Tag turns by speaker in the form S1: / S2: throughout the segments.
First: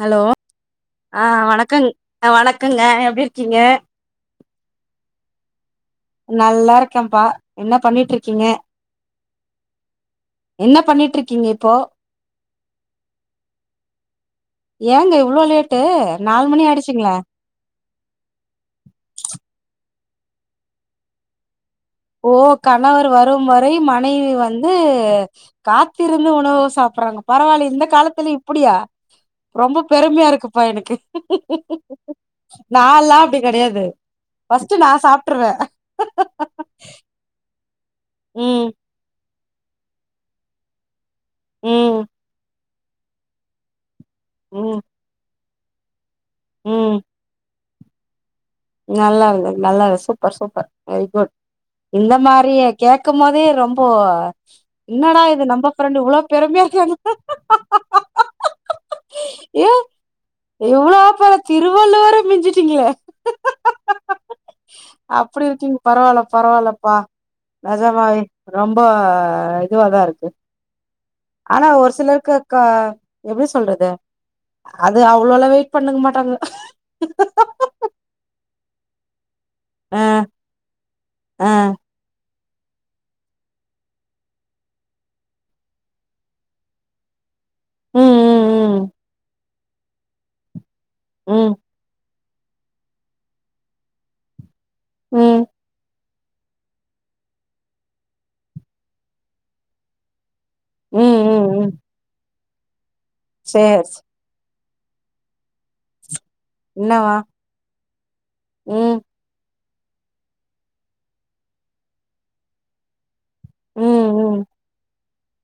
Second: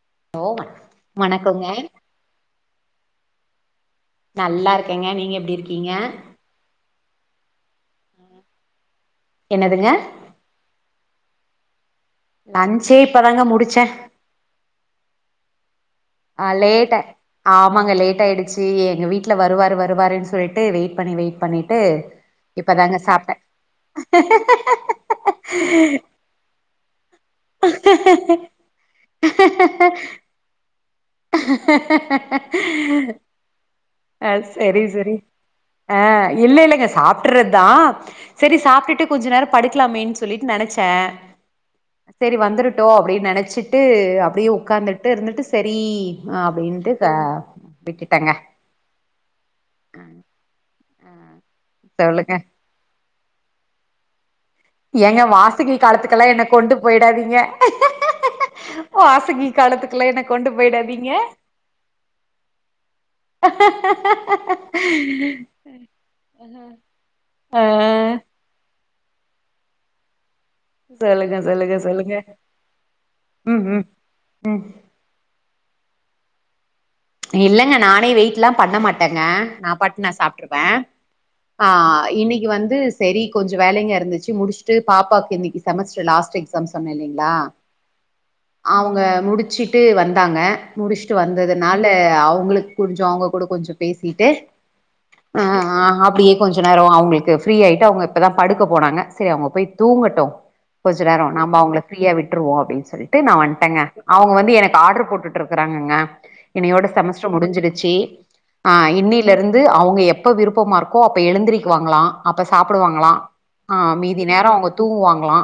S1: Hello ஆ
S2: வணக்கங்க
S1: வணக்கங் வணக்கங்க எப்டிருக்கீங்க
S2: நல்லாருக்கேங்க நீங்க எப்டிருக்கீங்க
S1: க்கேம்ப்பா என்னப் பண்ணிட்ருக்கீங்க
S2: என்னதுங்க
S1: ட்ருக்கீங்க இப்போ
S2: நஞ்சே இப்பதாங்க முடிச்சே
S1: ஏங்க இவ்ளோ லேட்டு நாலு
S2: அ
S1: மணி
S2: லேட்ட
S1: ஆயிடுச்சுங்களே
S2: ஆமாங்க லேட்டாயிடுச்சி எங்க வீட்ல வருவாரு வரு வறேன் சொல்லிட்டு வெயிட் பண்ணி வெயிட் பண்ணிட்
S1: ஓ கணவர் வரும் வரை மனைவி வந்து காத்திருந்து உணவு சாப்பிறாங்க பரவால்லியே இந்த காலத்துல இப்புடியா ரொம்ப பெருமையா இருக்குப்பா எனக்கு நால்லா அப்டி கெடையாது
S2: அ
S1: ஃபர்ஸ்ட்
S2: செரி
S1: நா
S2: செரி
S1: சாப்ட்டுருவே
S2: அ இல்லேல சாப்ட்டர்றதா செரி
S1: ம்
S2: சாப்ட்டுட்டு கொஞ்ச நேரம் படுக்லாமேன் சொல்லிட்டு நெனச்சே
S1: ம்
S2: செரி வந்துருட்டோ அப்டின் நெனச்சிட்டு அப்டியே
S1: ம்
S2: உக்காந்துட்டு இருந்துட்டு செரி அப்டின்ட்டு க விட்டுட்டங்க
S1: நல்லாருந்த நல்லா சூப்பர் சூப்பர் வெரி குட் இந்த
S2: சொல்லுங்க
S1: மாரியே கேக் இக்கும்போதே ரொம்போ
S2: ஏங்க
S1: என்னடா இது நம்ம
S2: வாசகி
S1: ஃபிரெண்டு இவ்ளோ
S2: காலத்துக்கெல்லா என்ன
S1: பெருமையா
S2: கொண்டு
S1: இருக்காங்க
S2: போயிடாதீங்க வாசகி
S1: ஏ
S2: காலத்துக்குல்லா என்ன கொண்டு போயிடாதீங்க
S1: எவ்ளோப்பற திருவள்ளுவர மிஞ்சுட்டீங்ளே
S2: ஹ
S1: அப்டி இருக்கீங்க பரவால பரவால்லப்பா
S2: ஆ
S1: நெஜமாவே ரொம் ரொம்ப இதுவாதா இருக்கு
S2: சொல்லுங்க
S1: ஆனா
S2: சொல்லுங்க
S1: ஒரு
S2: சொல்லுங்க
S1: சிலருக்கு அக்கா எப்டி
S2: ம் ம்
S1: சொல்றது
S2: ம்
S1: அது அவ்ளோல வெயிட் பண்ணுக்க மாட்டாங்க
S2: இல்லங்க நானே வெயிட்லா பண்ண மாட்டேங்க நா
S1: ஆ
S2: பாட்டுனு நா சாப்ருப ஆ இன்னிகு கி வந்து செரி கொஞ்ச வேலைங்க இருந்துச்சு முடிஸ்ட்டு பாப்பாக்கு இன்னைக்கு செமஸ்டர் லாஸ்ட் எக்ஸாம் சொன்னே இல்லிங்ளா
S1: ம் ம்
S2: அவுங்க முடிச்சுட்டு வந்தாங்க முடிஸ்ட்டு வந்தது
S1: ம்
S2: னால அவுங்ளுக்கு கொஞ்ச அவுங்க கூட கொஞ்சம் பேசிட்டு
S1: ம்
S2: அ
S1: ம்
S2: ஆ அப்டியே கொஞ்ச நேரோ அவுங்ள்க்கு ஃப்ரீயாய்ட்டு அவுங்க இப்பதா படுக்க போனாங்க செரி அவுங்க போய் தூங்கட்டு கொஞ்ச நேரோ
S1: ம் ம்
S2: நம்ம
S1: ம்
S2: அவுங்கள ஃப்ரீயா விட்டுருவோ அப்டின் சொல்லிட்டு நா வன்ட்டங்க
S1: சேர்
S2: அவுங்க வந்து எனக்கு ஆர்டர் போட்டுட்ருக்கிறாங்கங்க இனையோட
S1: என்னவா
S2: செமஸ்டர் முடிஞ்சிருச்சி ஆ
S1: ம்
S2: இன்னிலருந் து அவுங்க எப்ப விருப்பமாருக்கோ அப்ப எழுந்திரிக்குவாங்களா அப்ப சாப்புடுவாங்களா ஆ
S1: ம்
S2: மீதி
S1: ம்
S2: நேரோ அவுங்க தூங்குவாங்கலா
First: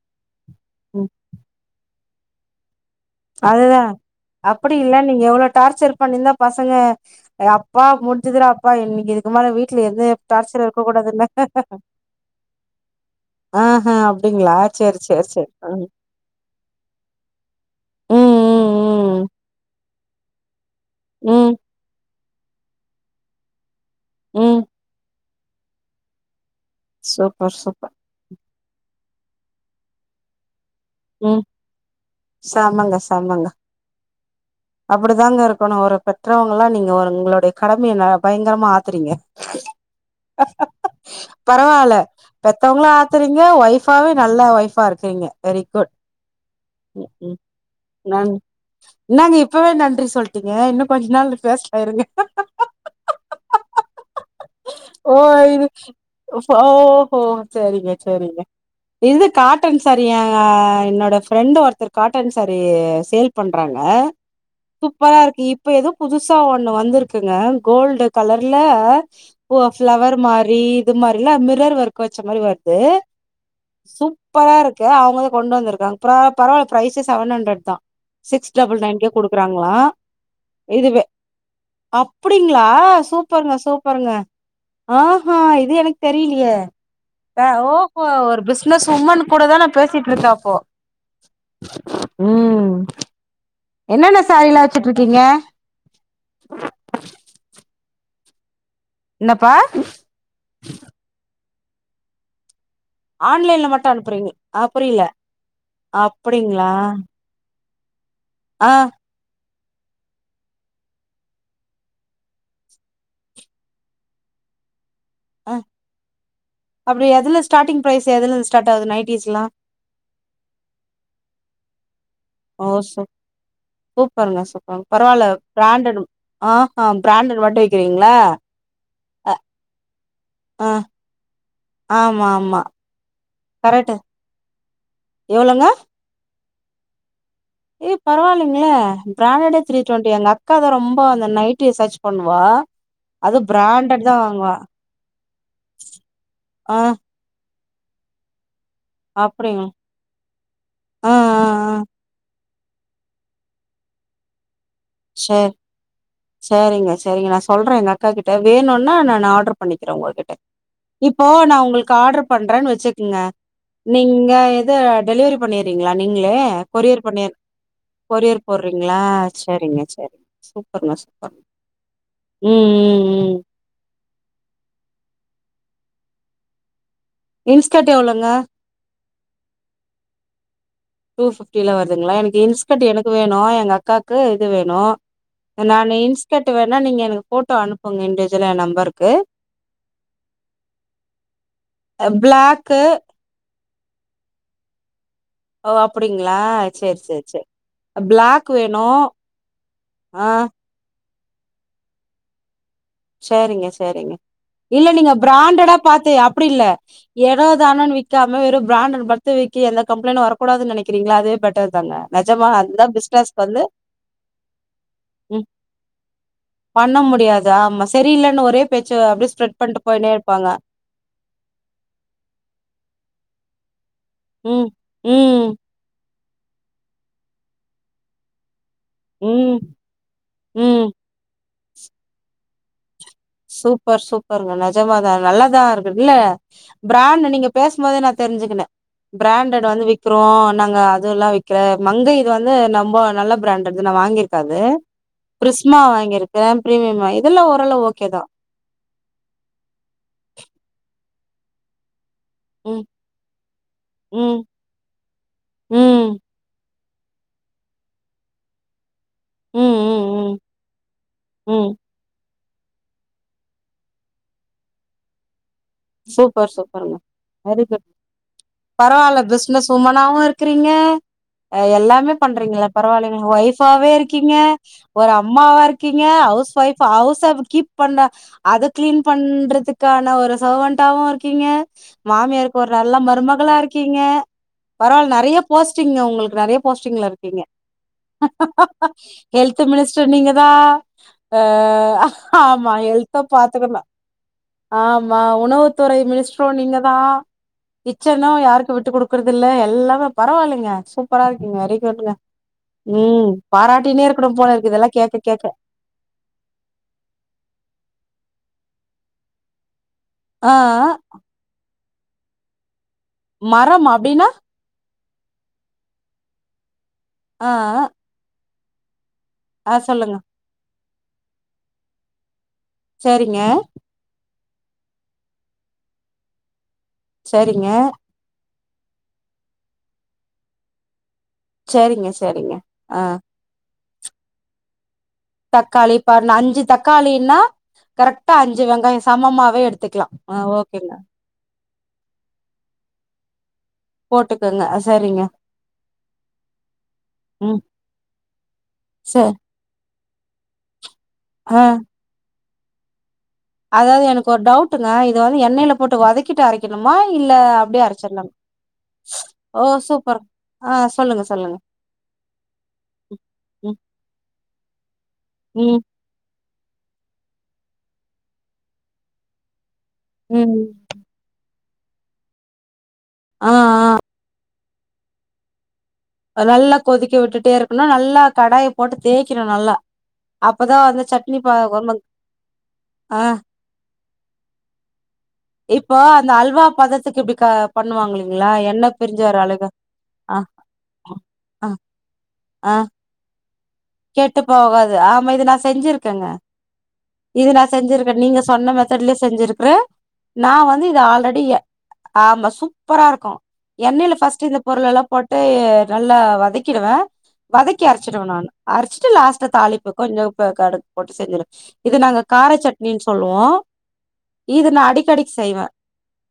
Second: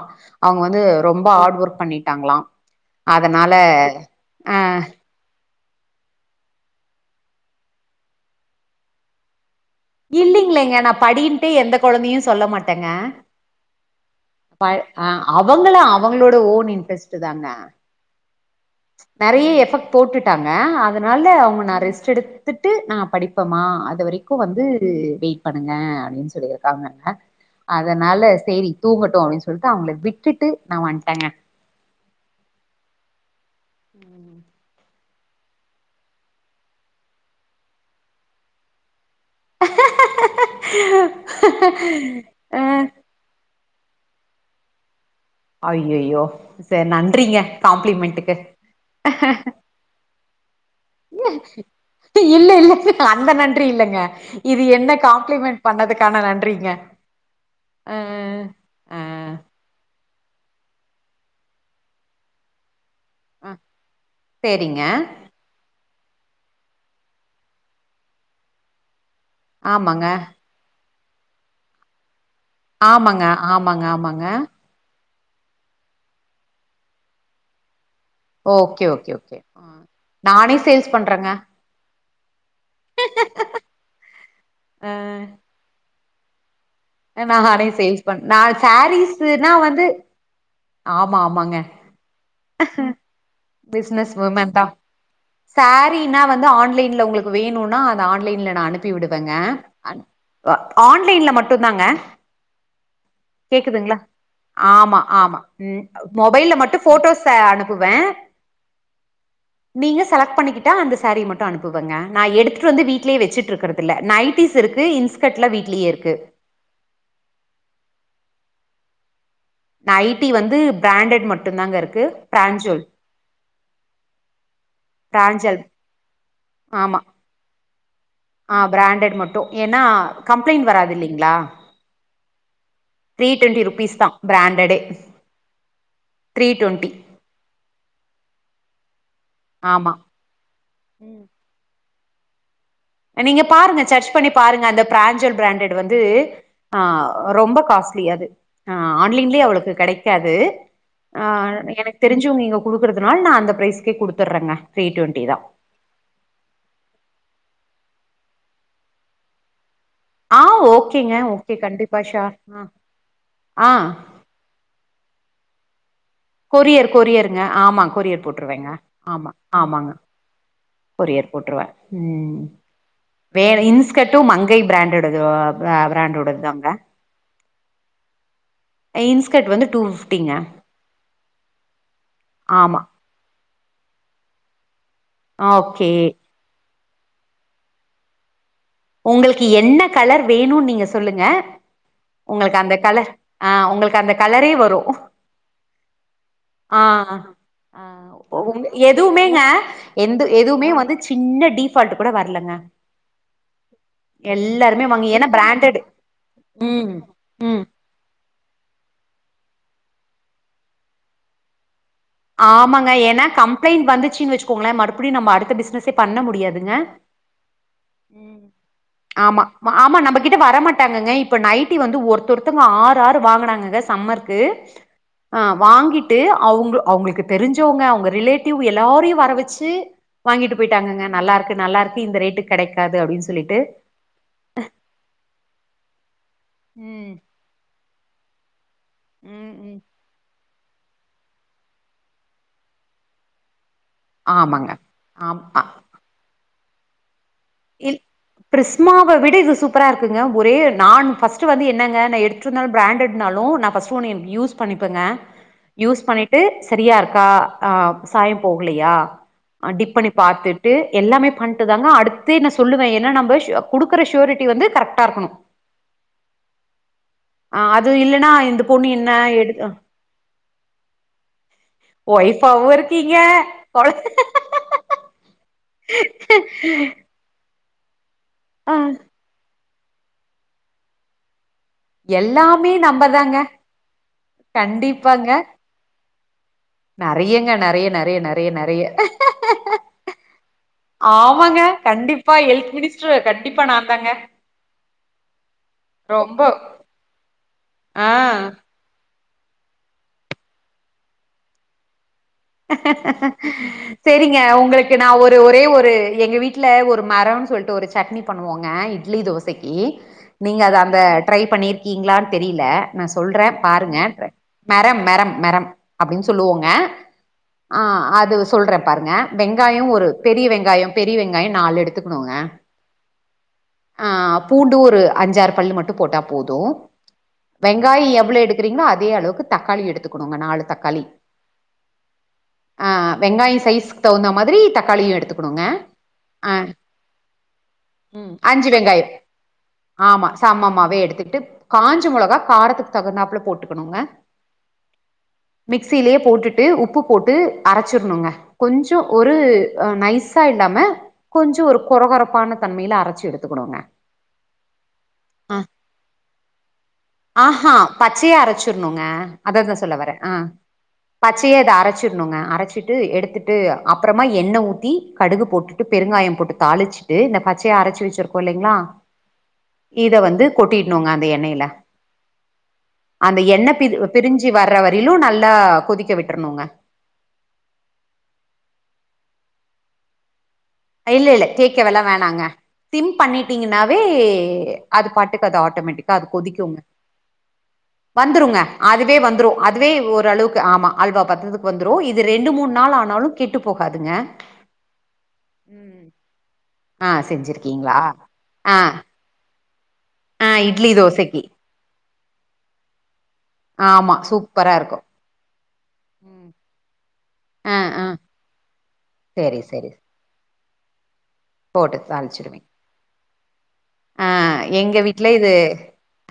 S2: அவுங்க வந்து
S1: ம்
S2: ரொம்ப ஹாட் ஒர்க் பண்ணிட்டாங்ளா
S1: அதுதா அப்டி இல்ல நீங்க எவ்ளோ டார்ச்சர் பண்ணிந்தா பசங்க அப்பா முட்ஞ்சுதுராப்பா இன்னிகு இதுக்கு மேல வீட் ட்ல எது
S2: இல்லைங்களேங்க நா
S1: இருக்கூடாதுல்ல
S2: படின்ட்டு எந்த கொழந்தையு
S1: ஆஹு
S2: பை அ அவங்கள அவங்ளோட ஓன் இன்ட்ரெஸ்ட்டு தாங்க
S1: ம் ம்
S2: நெறைய எஃபெக்ட் போட்டுட்டாங்க அதுனால
S1: ம் ம்
S2: அவுங்க நா ரெஸ்ட் எடுத்துட்டு நா படி ப்பமா அது வரைக்கு
S1: ம்
S2: வந்து வெயிட் பண்ணுங்க அப்டினு சொல்லிரு காங்கங்க
S1: சூப்பர் சூப்பர்
S2: அதுனால சேரி தூங்கட்டு அப்டினு சொல்ட்டு அவங்கள விட்டுட்டு நா வந்ட்டேங்க
S1: ம் சாமாங்க சாமாங்க
S2: ம்
S1: அப்பிடித்தாங்க இருக்கணு ஒரு பெற்றவங்களா நீங்க ஒரு உங்ளோடைய கடமைய ந பயங்கரமா ஆத்தறீங்க பரவால்ல
S2: அ
S1: பெத்தவங்களா ஆத்தறீங்க ஒய்ஃபாவு நல்ல ஒய்ஃபா இருக் கீங்க வெரி குட்
S2: ஐயையோ சரி நன்றிங்க
S1: நன்
S2: காம்ப்ளிமெண்ட்டுக்கு
S1: இன்னாங்க இப் நன்றி சொல்ட்டீங்க இன்னு கொஞ்ச நாளு பேஸ்லா இருங்க
S2: இல்ல இல்ல அந்த நன்றி இல்லங்க இது என்ன
S1: ஓ
S2: காம்ப்ளிமெண்ட்
S1: இது
S2: பண்ணதுக்கான
S1: ஃப்
S2: நன்றிங்க
S1: ஓஹோ சேரிங்க
S2: அ
S1: சேரிங்க
S2: அ
S1: இது காட்டன் சா ரி எ என்னோட ஃப்ரெண்டு ஒருத்தர் காட்டன் சாரி சேல்
S2: அ
S1: பண்றாங்க
S2: சேரிங்க
S1: சூப்பரா இருக்கு இப்ப எதோ புதுசா ஒன்னு வந்திருக்குங்க கோல்டு கலர்ல ஓ
S2: ஆமாங்க
S1: ஃப்ளவர் மாரி இது மாரில்லா மிரர் வொர்க் வெ ச்ச மாரி வர்து
S2: ஆமாங்க ஆமாங்க ஆமாங்க
S1: சூப்பரா இருக்கு அவங்க கொண்ட் வந்திருக்காங்க ப்ரவா பரவால்ல பிரைஸு செவன் அண்ட்ரட் தா சிக்ஸ் டபுள்
S2: ஓகே
S1: நைன்லியு
S2: ஓகே ஓகே ஆ.
S1: குடுக்கறாங்களா
S2: நானே சேல்ஸ்
S1: இதுவே
S2: பண்றேங்க
S1: அ ப்டிங்ளா சூப்பர்ங்க சூப்பர்ங்க
S2: அ
S1: ஆஹு இது எனக் தெரீலியே அ
S2: நானே
S1: ஓஹோ
S2: சேல்ஸ் பண் நா
S1: ஒரு பிஸ்னஸ் உமன்
S2: சாரீஸ்னா
S1: கூடதா நா
S2: வந்து
S1: பேசிட்ருக்கே அப்போ
S2: ஆமா ஆமாங்க
S1: ம்
S2: பிஸ்னஸ்
S1: என்னென்ன
S2: வுமன்
S1: சாரீலா
S2: தா
S1: வச்சுட்டு இருக்கீங்க
S2: சாரீன்னா வந்து ஆன்லைன்ல உங்களுக்கு வேணுனா அத ஆன்லைன்ல நா அனுப்பி விடுவங்க
S1: என்னப்பா
S2: அன் அ ஆன்லைன்ல மட்டுந்தாங்க
S1: ஆன்லைன்ல மட்டு
S2: கேக்குதுங்ளா
S1: அனுப்புறீங்க ஆ
S2: ஆமா
S1: புரியல
S2: ஆமா ம் மொபைல்ல
S1: அப்டிங்களா
S2: மட்டு ஃபோட்டோஸ்ச அனுப்புவே
S1: ஆ
S2: நீங்க செலக்ட் பண்ணிக்கிட்டா அந்த சாரி மட்டு அனுப்புவங்க நா எடுத்துட்டு வந்து வீட்லே வெச்சிட்ருக்கறதில்ல நைட் டீஸ் இருக்கு இன்ஸ்
S1: ஆ அப்டியா எதுல ஸ்டாட்டிங் ப்ரைஸு எதுலந் ஸ்டாட்டாகுது நைட்டீஸ்ல்லா
S2: நைட்டி வந்து பிராண்டட் மட்டுந்தாங்க இருக்கு ப்ரான்ஞ்சோல்
S1: சூப்பர்ங்க சூப்பர்ங் பரவால்ல
S2: பிராஞ்சல்
S1: பிராண்டடு ஆஹா
S2: ஆமா
S1: பிராண்டட் மட்டு விக்கிறீங்
S2: ஆ பிராண்டட் மட்டு ஏன்னா கம்ப்ளைண்ட்
S1: ஆ
S2: வராதில்லீங்ளா
S1: ஆமா ஆமா
S2: த்ரீ டொண்ட்டி
S1: கரெக்ட்
S2: ருப்பீஸ் தா பிராண்டடே
S1: எவ்ளோங்க
S2: த்ரீ டொண்ட்டி
S1: ஏ பரவால்லீங்ளே பிராண்டடே த்ரீ
S2: ஆமா
S1: டொண்ட்டி எங்கக்கா தா ரொம்ப
S2: ம்.
S1: அந்த நைட்டிய சர்ச் பண்ணுவா அது
S2: நீங்க பாருங்க
S1: பிராண்டட்
S2: சர்ச்
S1: தான்
S2: பண்ணி
S1: வாங்குவா
S2: பாருங்க அந்த ப்ராஞ்சோல் பிராண்டட் வந்து ஆ ரொம்ப காஸ்ட்லி அது அ ஆன்லைன்லே
S1: அப்படிங்களா
S2: அவ்ளோக்கு கெடைக்காது
S1: ஆ ஆ
S2: அ
S1: ஆ
S2: எனக் தெரிஞ்சவுங்க இங்க குடுக்கறதுனால் நா அந்த ப்ரைஸ்கே குடுத்தட்றங்க
S1: சேர் சேரிங்க சேரிங்க நா சொல்றே எங்கக்கா கிட்ட வேணுன்னா நானு ஆட்ரு பண்ணிக்கிற உங்ககிட்ட
S2: ஆ ஓகேங்க
S1: இப்போ
S2: ஓகே
S1: நா உங்கள்க்கு
S2: கண்டிப்பா
S1: ஆட்ரு
S2: ஷோர் ஆ
S1: பண்றேனு வெச்சுக்ங்க
S2: ஆ
S1: நீங்க எது டெலிவரி பண்ணீர்றீங்களா நீங்ளே கொரியர் பண்ணி
S2: கொரியருங்க ஆமா
S1: கொரியர்
S2: போட்டுருவேங்க
S1: போட்றீங்ளா
S2: ஆமா
S1: சேரிங்க
S2: ஆமாங்க
S1: சேரி சூப்பர்ங்க சூப்பர் ம் ம் ம்
S2: வேல இன்ஸ்கட்டு மங்கை பிராண்டோடது பிரா பிராண்டோடத் தாங்க
S1: இன்ஸ்கட் எவ்ளோங்க
S2: இன்ஸ்கட் வந்து டூ ஃபிஃப்டிங்க
S1: டூ ஃபிஃப்டில வருதுங்ளா எனக்கு
S2: ஆமா
S1: இன்ஸ்கட்டு எனக்கு வேணு எங்கக்காக்கு இது வேணு
S2: ஓகே
S1: நானு இன்ஸ்கட்டு வேணா நீங்க எனக்கு போட்டோ அனுப்புங்க இண்டூஜுலா எ நம்
S2: உங்களுக்கு என்ன கலர் வேணுன் நீங்க சொல்லுங்க உங்களுக்கு அந்த
S1: பிளாக்கு
S2: கலர் ஆ உங்களுக்கு அந்த கலரே வரு
S1: ஓ அப்பிடிங்ளா செர் செர் செர்
S2: ஆ உ எதுவுமேங்க
S1: ஆ
S2: எந்த எதுவுமே வந்து சின்ன டிஃபால்ட் கூட வரலங்க எல்லாருமே
S1: இல்ல
S2: வாங்கி
S1: நீங்க
S2: ஏன்னா
S1: பிராண்டடா
S2: பிராண்டட்
S1: பாத்து அப்பிடில்ல
S2: ம் ம்
S1: ஏதோதானோனு விக்காத் ம் வெறு பிராண்டட் பாத்து விக்கி எந்த கம்ப்ளைன்ட் வரக்கூடாதுன் நெனைக்கிறீங்ளா அதே பெட்டர் தாங்க நெஜமா அதுதா
S2: ஆமாங்க ஏன்னா
S1: பிசினஸ்க்கு வந்து
S2: கம்ப்ளைண்ட் வந்துச்சுன்னு வச்சுக்கோங்களே மறுபடியு நம்ம அடுத்த பிசினஸே பண்ண முடியாதுங்க
S1: அது ஆமா
S2: ம்
S1: சரியில்லன்னு ஒரே பேச்
S2: ஆமா ஆமா நம்மகிட்ட வர மாட்டாங்கங்க இப்ப நைட்டி வந்து ஒருத்தவொருத்தங்க ஆறு ஆறு வாங்கனாங் ங்க சம்மருக்கு
S1: ம்
S2: அ
S1: ம்
S2: வாங்கிட்டு அவுங்க அவுங்களுக்கு தெரிஞ்சவங்க அவங்க ரிலேட்டிவ் எல்லாரையு வர
S1: ம்
S2: வெச்சு வாங்கிட்டு
S1: ம்
S2: போயிட்டாங்கங்க நல்லாருக்கு நல்லாருக்கு இந்த ரேட்டுக் கெடைக்காது அப்டின்னு சொல்லிட்டு
S1: சூப்பர் சூப்பர்ங்க நஜமாதா நல்லதா இருக்கு இல்ல
S2: ம்
S1: பிராண்ட் நீங்க பேசும் போதே நா தெ தெரிஞ்சுக்கின்ன
S2: ம்
S1: பிராண்டட்
S2: ம்
S1: வந்து விக்கிறோ நாங்க அது எல்லா விக்க மங்கை இது வந்து ரொம்ப நல்ல பிராண்ட் ட்டு நா வாங்கியிருக்கே அது
S2: ஆமாங்க ஆமா
S1: பிரிஸ்மா வாங்கிருக்கே பிரீமியம் இதெல்லா ஓரளவு
S2: இல்
S1: ஓகேதா
S2: பிரிஸ்மாவ விட இது சூப்பரா இருக்குங்க ஒரே நான் ஃபஸ்ட்டு வந்து என்னங்க நா எடுத் ட்ருந்தாலு
S1: ம்
S2: பிராண்டட்னாலு நா ஃபஸ்ட்டோன்னே
S1: ம்
S2: யூஸ் பண்ணிபங்க யூஸ்
S1: ம்
S2: பண்ணிட்டு சரியாக இருக்கா ஆ சாயோ போகலையா
S1: ம்
S2: அ டிப்
S1: ம்
S2: பண்ணி
S1: ம்
S2: பாத்துட்டு எல்லாமே
S1: ம்
S2: பண்ட்டுதாங்க அடுத் து நா சொல்லுவே ஏன்னா நம்ம குடுக்கற ஷூரிட்டி வந்து கரெக்டாருக்கணு
S1: சூப்பர் சூப்பருங்க வெரிகுட்
S2: அது இல்லன்னா இந்த பொண்ணு என்ன
S1: பரவால்ல
S2: எடு
S1: பிசினஸு உம்னாவு இருக்குறீங்க எல்லாம் மே பண்றீங்கள
S2: ஒய்ஃபாவு இருக்கீங்க
S1: பரவால்லைங்களே
S2: கொழ
S1: ஒய்ஃபாவே இருக்கீங்க ஒரு அம்மா இருக்கீங்க ஹவுஸ் ஒய்ஃப் ஹவுஸ் கீப் பண்ணா அத
S2: ஆ
S1: கிளீன் பண்றதுக்கான ஒரு சர்வன்டாவு இருக்கீங்க மாமியாருக்கு
S2: எல்லாமே
S1: ஒரு நல்லா
S2: நம்பதாங்க
S1: மருமகளா இருக்கீங்க பரவால்ல
S2: கண்டிப்பாங்க
S1: நறைய போஸ்டிங் உங்களுக்கு நறைய போஸ்டிங்ல இருக்கீங்க
S2: நெறையங்க நெறைய நெறைய நெறைய நெறைய
S1: எ ஹெல்த் மினிஸ்டர் நீங்க தா அ
S2: ஆமாங்க கண்டிப்பா
S1: ஆமா
S2: ஹெல்த்
S1: எழுத்த
S2: மினிஸ்டர் கண்டிப்பா நா
S1: பாத்துக்கணு
S2: தாங்க
S1: ஆ ம உணவுத்துறை மினிஸ்டரு
S2: ரொம்ப
S1: நீங்க தா கிச்சனு
S2: ஆ
S1: யாருக்கு விட்டு குடுக் குடுக்குறதில்ல எல்லாமே பரவால்லைங்க சூப்பராக இருக்கீங்க வெரிகுட்டுங்க இருக்கணும்
S2: சேரிங்க
S1: போல இருக்கு
S2: உங்களுக்கு
S1: இதெல்லாம்
S2: நா
S1: கேட்க
S2: ஒரு
S1: கேட்க
S2: ஒரே ஒரு எங்க வீட்ல ஒரு மரோ சொல்ட்டு ஒரு சட்னி பண்ணுவோங்க இட்லி தோசைக்கி
S1: ஆ
S2: நீங்க அது
S1: ஆ
S2: அந்த ட்ரை பண்ணிருக்கீங்களான் தெரியல நா சொல்றே
S1: மரம்
S2: பாருங்க
S1: அப்டின்னா
S2: மரம் மரம் மரம் அப்டின்னு சொல்லுவோங்க ஆ அது சொல்றே பாருங்க
S1: ஆ
S2: வெங்காயோ ஒரு
S1: சொல்லுங்க
S2: பெரிய வெங்காயம் பெரிய வெங்காயம் நாலு எடுத்துக்கணுங்க
S1: சேரிங்க
S2: ஆ பூண்டு ஒரு அஞ்சாறு பள்ளு மட்டு போட்டா போது
S1: சரிங்க
S2: வெங்காயோ எவ்ளோ எடுக் கிறிங்களோ அதே அளவுக்கு தக்காளி எடுத்துக்கோணுங்க நாலு தக்காளி
S1: சரிங்க சரிங்க
S2: அ
S1: ஆ
S2: வெங்காயம் சைஸுக்கு தகுந்த மாதிரி தக்காளியு எடுத்துக்கணுங்க
S1: தக்காளி பாரு
S2: ஆ
S1: அஞ்சு தக்காளின்னா
S2: ம்
S1: கரெக்டா அஞ்சு வெங்காயோ
S2: வெங்காயம்
S1: சமமாவே எடுத்துக்கலா
S2: ஆமா
S1: அ ஓகேங்க
S2: சமமாவே எடுத்துக்கிட்டு காஞ்ச மொளகா காரத்துக்கு தகுந்தாப்புல போட்டு கனுங்க
S1: போட்டுக்கங்க சரிங்க
S2: மிக்சியிலேயே போட்டுட்டு உப் உப்பு போட்டு
S1: ம்
S2: அரச்சர்ணுங்க கொஞ்சோ
S1: சரி
S2: ஒரு நைஸா இல்லாம
S1: ஆ
S2: கொஞ்சோ ஒரு கொர கொறப்பான தன்மையில அரைச்சி எடுத்
S1: அதாவது எனக்கு ஒரு டவுட்டுங்க இத வந்து
S2: அ
S1: எண்ணெயில போட்டு வதக்கிட்டு அரைக்கணுமா இல்ல அப்டியே அரைச்சிடலாங்
S2: அரைச்சிருணுங்க அததா சொல்ல வரே அ
S1: ஆ சொல்லுங்க சொல்லுங்க
S2: பச்சையா இத அரைச் ச்சிடனுங்க அரச்சிட்டு எடுத்துட்டு
S1: ம்
S2: அப்புறமா எண்ண ஊத்தி கடுகு
S1: ம்
S2: போட்டுட்டு பெருங்காயம் போட்டு தாளிச்சிட்டு இந்த பச்சயா அரைச்சு வச்சிருக்கோம் இல்லைங்களா இத வந்து
S1: ம்
S2: கொட்டிடனோங்க அந்த எண்ணெயில அந்த
S1: ஆ
S2: எண்ண பிரி
S1: ஆ
S2: பிரிஞ்சு வர்ற வரையிலும் நல்லா கொதிக்க விட்டுருணுங்க
S1: க்க விட்டுட்டே இருக்கணும் நல்லா கடாய போட்டு தேய்க்கணும் நல்லா அப்பதா அந்த
S2: இல்ல
S1: சட்னி
S2: இல்ல
S1: ப ரொம்ப
S2: தேய்க்கவேல்லாம் வேணாங்க திம்
S1: ஆ
S2: பண்ணிட்டீங்கன்னாவே அது பாட் அது
S1: இப்போ
S2: ஆட்டோமேட்டிக்கா அது
S1: அந்த அல்வா
S2: கொதிக்குங்க
S1: பதத்துக்கு இப்டி க பண்ணுவாங்க இல்லைங்களா
S2: வந்துருங்க
S1: எண்ணெ
S2: அதுவே
S1: பிரிஞ்சு வர
S2: வந்துரும்
S1: அழகு
S2: அதுவே ஒரு
S1: ஆ
S2: அளவுக்கு ஆமா அல்வா
S1: ஆ
S2: பதத்துக்கு வந்துரும் இது ரெண்டு மூணு
S1: ஆ
S2: நாள் ஆனாலும்
S1: கெட்டு போகாது ஆமா இது நா
S2: ம்
S1: செஞ்சிருக்கேங்க
S2: ஆ
S1: இது நா
S2: செஞ்சிருக்கீங்களா
S1: செஞ்சிருக்கேன் நீங்க சொன்ன
S2: ஆ
S1: மெத்தட்லயே செஞ்சிருக்குறேன் நா
S2: ஆ
S1: வந்து
S2: இட்லி
S1: இது
S2: தோசைக்கு
S1: ஆல்ரெடி ஆமா சூப்பரா இருக்கும் எண்ணெயில
S2: ஆமா
S1: ஃபர்ஸ்ட் இந்த
S2: சூப்பரா
S1: பொருள்
S2: இருக்கு
S1: எல்லாம் போட்டு நல்லா
S2: ம்
S1: வதக்கிடுவேன்
S2: ஆ
S1: வதக்கி
S2: ஆ
S1: அரைச்சிடுவேன் நானு அரைச்சிட்டு லாஸ்ட்டா
S2: சேரி சேரி
S1: தாளிப்பு கொஞ்சம் கடுகு செஞ்சிடும் இது
S2: போட்டு
S1: நாங்க கார
S2: தாளிச்சிருவீங்க
S1: சட்னின்னு சொல்லுவோம்
S2: ஆ
S1: இது நா
S2: எங்க வீட்ல
S1: அடிக்கடிக்கு
S2: இது
S1: செய்வேன்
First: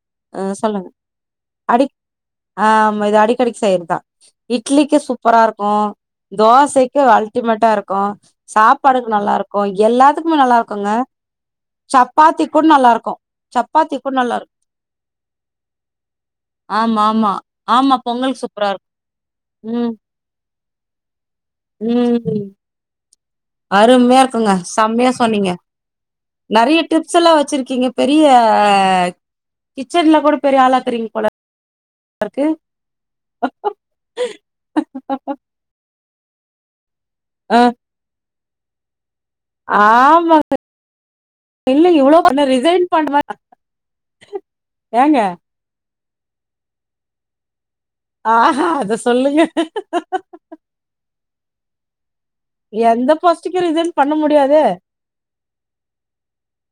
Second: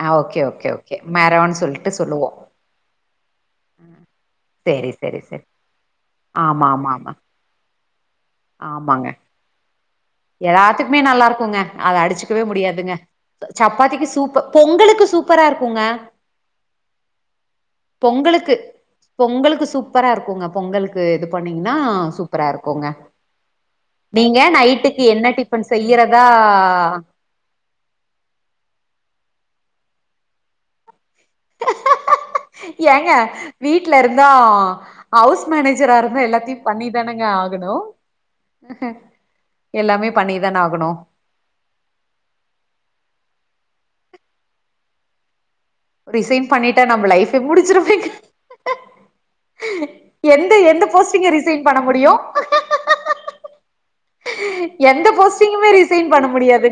S2: ஆ ஓகே
S1: அஹ்
S2: ஓகே
S1: சொல்லுங்க
S2: ஓகே மெரோன்னு
S1: அடி
S2: சொல்லிட்டு சொல்லுவோ
S1: ஆமா இது அடிக்கடிக்கு
S2: ஆ
S1: செய்யுறது தான்
S2: செரி
S1: இட்லிக்கு
S2: செரி
S1: சூப்பரா
S2: செரி
S1: இருக்கும்
S2: ஆமா ஆமா
S1: தோசைக் க்கு
S2: ஆமா
S1: அல்டிமேட்டா இருக்கும்
S2: ஆமாங்க
S1: சாப்பாடுக்கு நல்லா இருக்கும் எல்லாத்துக்கும்
S2: எல்லாத்துக்குமே நல்லா இருக்குங்க அத அடிச்சுக்கவே
S1: கூட நல்லா
S2: முடியாதுங்க
S1: இருக்கு சப்பாத்தி
S2: சப்பாத்திக்கு
S1: கூட நல்லா
S2: சூப்பர்
S1: இருக்கு
S2: பொங்கலுக்கு சூப்பரா இருக்குங்க
S1: ஆமா ஆமா ஆமா
S2: பொங்கலுக்கு
S1: சூப்பரா இருக்கு
S2: பொங்கலுக்கு
S1: ம்
S2: சூப்பரா இருக்குங்க பொங்கலுக்கு இது பண்ணீங்கன்னா சூப்பரா
S1: ம்
S2: இருக்குங்க
S1: அருமையா
S2: நீங்க
S1: இருக்குங்க
S2: நைட்டு
S1: செம்மையா சொன்னீங்க நிறைய ட்ரிப்ஸ் எல்லாம் வச்சிருக்கீங்க பெரிய அஹ் கிச்சன்ல கூட பெரிய ஆளா இருக்குறீங்க
S2: ஹ ஹ ஹ ஏங்க வீட்ல இருந்தா ஹவுஸ் மேனேஜரா இருந்தா எல்லாத்தையும் பண்ணி தானேங்க
S1: அ
S2: ஆகணும்
S1: ஆமாங்க இல்ல இவ்ளோ ரிசைன் பன்ற ஏங்க
S2: ரிசைன் பண்ணிட்டா நம்ம லைஃபே முடிஞ்சிரும்
S1: ஆஹா! அத சொல்லுங்க.
S2: எந்த எந்த போஸ்ட்டிங்க ரிசைன் பண்ண முடியும்
S1: எந்த போஸ்டிக்க ரிசைன் பண்ண முடியாதே!
S2: எந்த போஸ்ட்டிங்குமே ரிசைன் பண்ண முடியாது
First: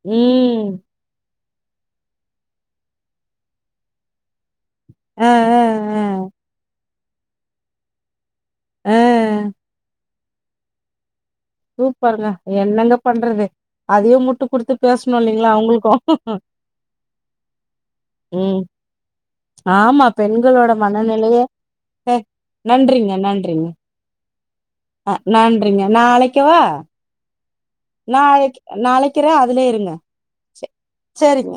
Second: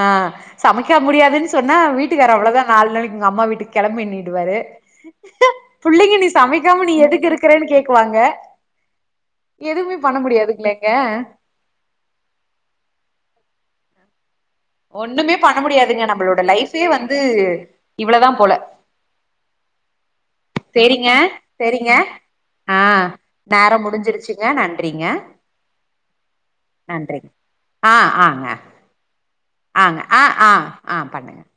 S2: ஆஹ்
S1: ம்.
S2: சமைக்க முடியாது சொன்னா வீட்டுக்காரு அவ்ளோதான் நாலு நாளைக்கு உங்க அம்மா வீட்டுக்கு கிளம்பு எண்ணிடுவாரு
S1: அ, அ,
S2: பிள்ளைங்க நீ சமைக்காம நீ எதுக்கு இருக்கிறன்னு கேக்குவாங்க
S1: ஆஹ்
S2: எதுவுமே பண்ண முடியாது இல்லங்க
S1: சூப்பருங்க என்னங்க பண்றது அதையும் முட்டும் குடுத்து
S2: ஒண்ணுமே
S1: பேசணும்ல்லைங்களா
S2: பண்ண
S1: அவுங்களுக்கும்
S2: முடியாதுங்க நம்மளோட லைஃபே வந்து இவ்ளோதா போல
S1: உம் ஆமா பெண்களோட
S2: சேரிங்க
S1: மனநிலையே
S2: சேரிங்க ஆ
S1: நன்றிங்க நன்றிங்க
S2: நேரம் முடிஞ்சிருச்சுங்க நன்றிங்க
S1: ஆஹ் நன்றிங்க நா வைக்க வா
S2: நன்றிங்க ஆ ஆங்க
S1: நாளைக்கு நாளைக்குறேன் அதுலயே இருங்க
S2: ஆங்க ஆ ஆ
S1: சேரி
S2: ஆ பண்ணுங்க
S1: சேரிங்க